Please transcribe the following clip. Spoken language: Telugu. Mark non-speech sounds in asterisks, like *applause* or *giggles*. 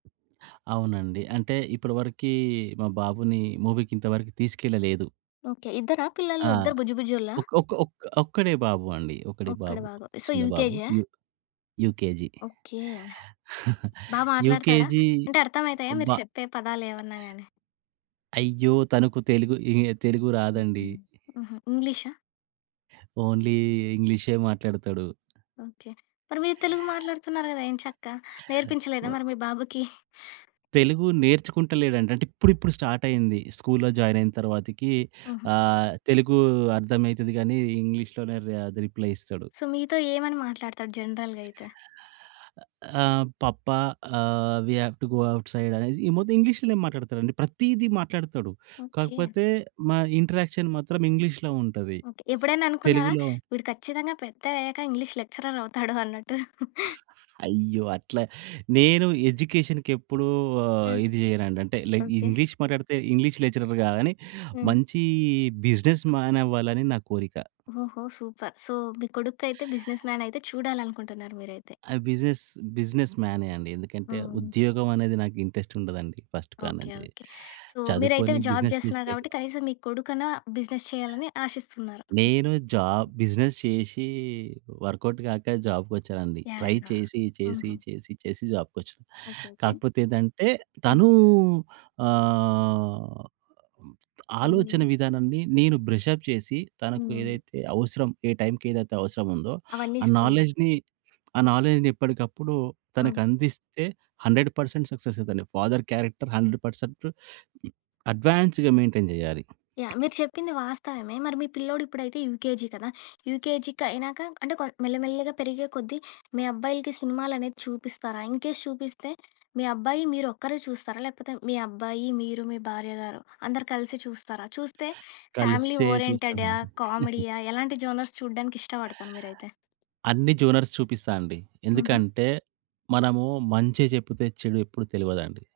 అవునండి. అంటే ఇప్పటివరకి మా బాబుని మూవీ‌కి ఇంతవరకు తీసుకెళ్లలేదు. ఓకే. ఇద్దరా పిల్లలు? ఆ! ఇద్దరు బుజ్జి బుజ్జోల్లా? ఒక్క ఒక్క ఒక్క ఒక్కడే బాబు అండి. ఒక్కడే ఒక్కడే బాబు. బాబు. సో, చిన్న బాబు. యూకేజీ ఆ? U UKG. ఓకే. *giggles* బాగా మాట్లాడుతాడ? యూకేజీ అంటే అర్థమైతాయా మీరు అబ్బా. చెప్పే పదాలు ఏమన్నా గాని? అయ్యో! తనకు తెలుగు, తెలుగు రాదండి. హుహు. హుహు. ఇంగ్లీషా. ఓన్లీ ఇంగ్లీషే మాట్లాడతాడు. ఓకే. మరి మీరు తెలుగు మాట్లాడుతున్నారు కదా ఎంచక్కా! నేర్పించలేదా మరి మీ బాబుకి? తెలుగు నేర్చుకుంటలేడంట. అంటే ఇప్పుడిప్పుడు స్టార్ట్ అయింది స్కూల్లో జాయిన్ అయిన తర్వాతకి హుహు. ఆహ్, తెలుగు అర్థమైతది గాని, ఇంగ్లీష్‌లోనే రా రిప్లై ఇస్తాడు. సో, మీతో ఏమని మాట్లాడుతాడు జనరల్‌గైతే? ఆ! పప్పా! ఆహ్, we have to go outside అనేది ఈ మొత్తం ఇంగ్లీష్‌లోనే మాట్లాడుతాడండి. ప్రతిది మాట్లాడుతాడు. ఓకే. కాకపోతే మా ఇంటరాక్షన్ మాత్రం ఇంగ్లీష్‌లో ఉంటది. ఓకే. ఎప్పుడైనా అనుకున్నారా తెలుగులో వీడు ఖచ్చితంగా పెద్ద అయ్యాక ఇంగ్లీష్ లెక్చరర్ అవుతాడు అన్నట్టు? *giggles* *giggles* అయ్యో! అట్లా, నేను ఎడ్యుకేషన్‌కి ఎప్పుడు ఆహ్, హ్మ్. ఇది చేయనండి. అంటే లైక్ ఓకే. ఇంగ్లీష్ మాట్లాడితే ఇంగ్లీష్ లెక్చరర్ కాదని, హ్మ్. మంచి బిజినెస్ మ్యాన్ అవ్వాలని నా కోరిక. ఓహో! సూపర్. సో, మీ కొడుకు అయితే బిజినెస్ మ్యాన్ అయితే చూడాలనుకుంటున్నారు మీరైతే? ఆ! బిజినెస్, బిజినెస్ మ్యానే అండి. ఎందుకంటే అవును. ఉద్యోగం అనేది నాకు ఇంట్రెస్ట్ ఉండదండి ఫస్ట్ ఓకే. కాడ‌నుంచి. ఓకే. సో, మీరైతే చదువుకొని జాబ్ బిజినెస్ చేస్తున్నారు చేస్తే కాబట్టి, కనీసం మీ కొడుకన్నా బిజినెస్ చేయాలని ఆశిస్తున్నారు? నేను జాబ్ బిజినెస్ చేసి, వర్కౌట్ కాక జాబ్‌కొచ్చానండి. యాహ్. Try yeah. చేసి చేసి ఆహా! చేసి చేసి జాబ్‌కొచ్చాను. ఓకే. ఓకే. కాకపోతే ఏందంటే, అవును. తనూ ఆహ్, ఎన్ని? ఆలోచన విధానాన్ని నేను బ్రష‌ప్ చేసి, తనకు ఆ! ఏదైతే అవసరం, ఏ టైమ్‌కి ఏదైతే అవసరముందో, అవన్నీ ఆ ఇస్తున్నారు. నాలెడ్జ్‌ని, ఆ నాలెడ్జ్‌ని ఎప్పటికప్పుడు హ్మ్. తనకందిస్తే, 100% సక్సెస్ అయితాడండి. ఫాదర్ క్యారెక్టర్ 100% అడ్వాన్స్‌గా మెయింటైన్ జేయాలి. యాహ్. మీరు చెప్పింది వాస్తవమే. మరి మీ పిల్లోడు ఇప్పుడైతే యూకేజీ కదా? యూకేజీకి అయినాక అంటే కొ మెల్లమెల్లగా పెరిగే కొద్దీ మీ అబ్బాయిలకి సినిమాలనేవి చూపిస్తారా? ఇన్‌కేస్ చూపిస్తే, మీ అబ్బాయి మీరు ఒక్కరే చూస్తారా? లేకపోతే మీ అబ్బాయి, మీరు, మీ భార్యగారు, అందరూ కలిసి చూస్తారా? చూస్తే, ఫ్యామిలీ కలిసే ఓరియెంటెడా? చూస్తామండి. *giggles* కామెడీయా? ఎలాంటి జోనర్స్ చూడడానికి ఇష్టపడతారు మీరైతే? అన్ని జోనర్స్ చూపిస్తా అండి. హుహు. ఎందుకంటే మనము మంచే చెపుతే, చెడు ఎప్పుడు తెలవదండి.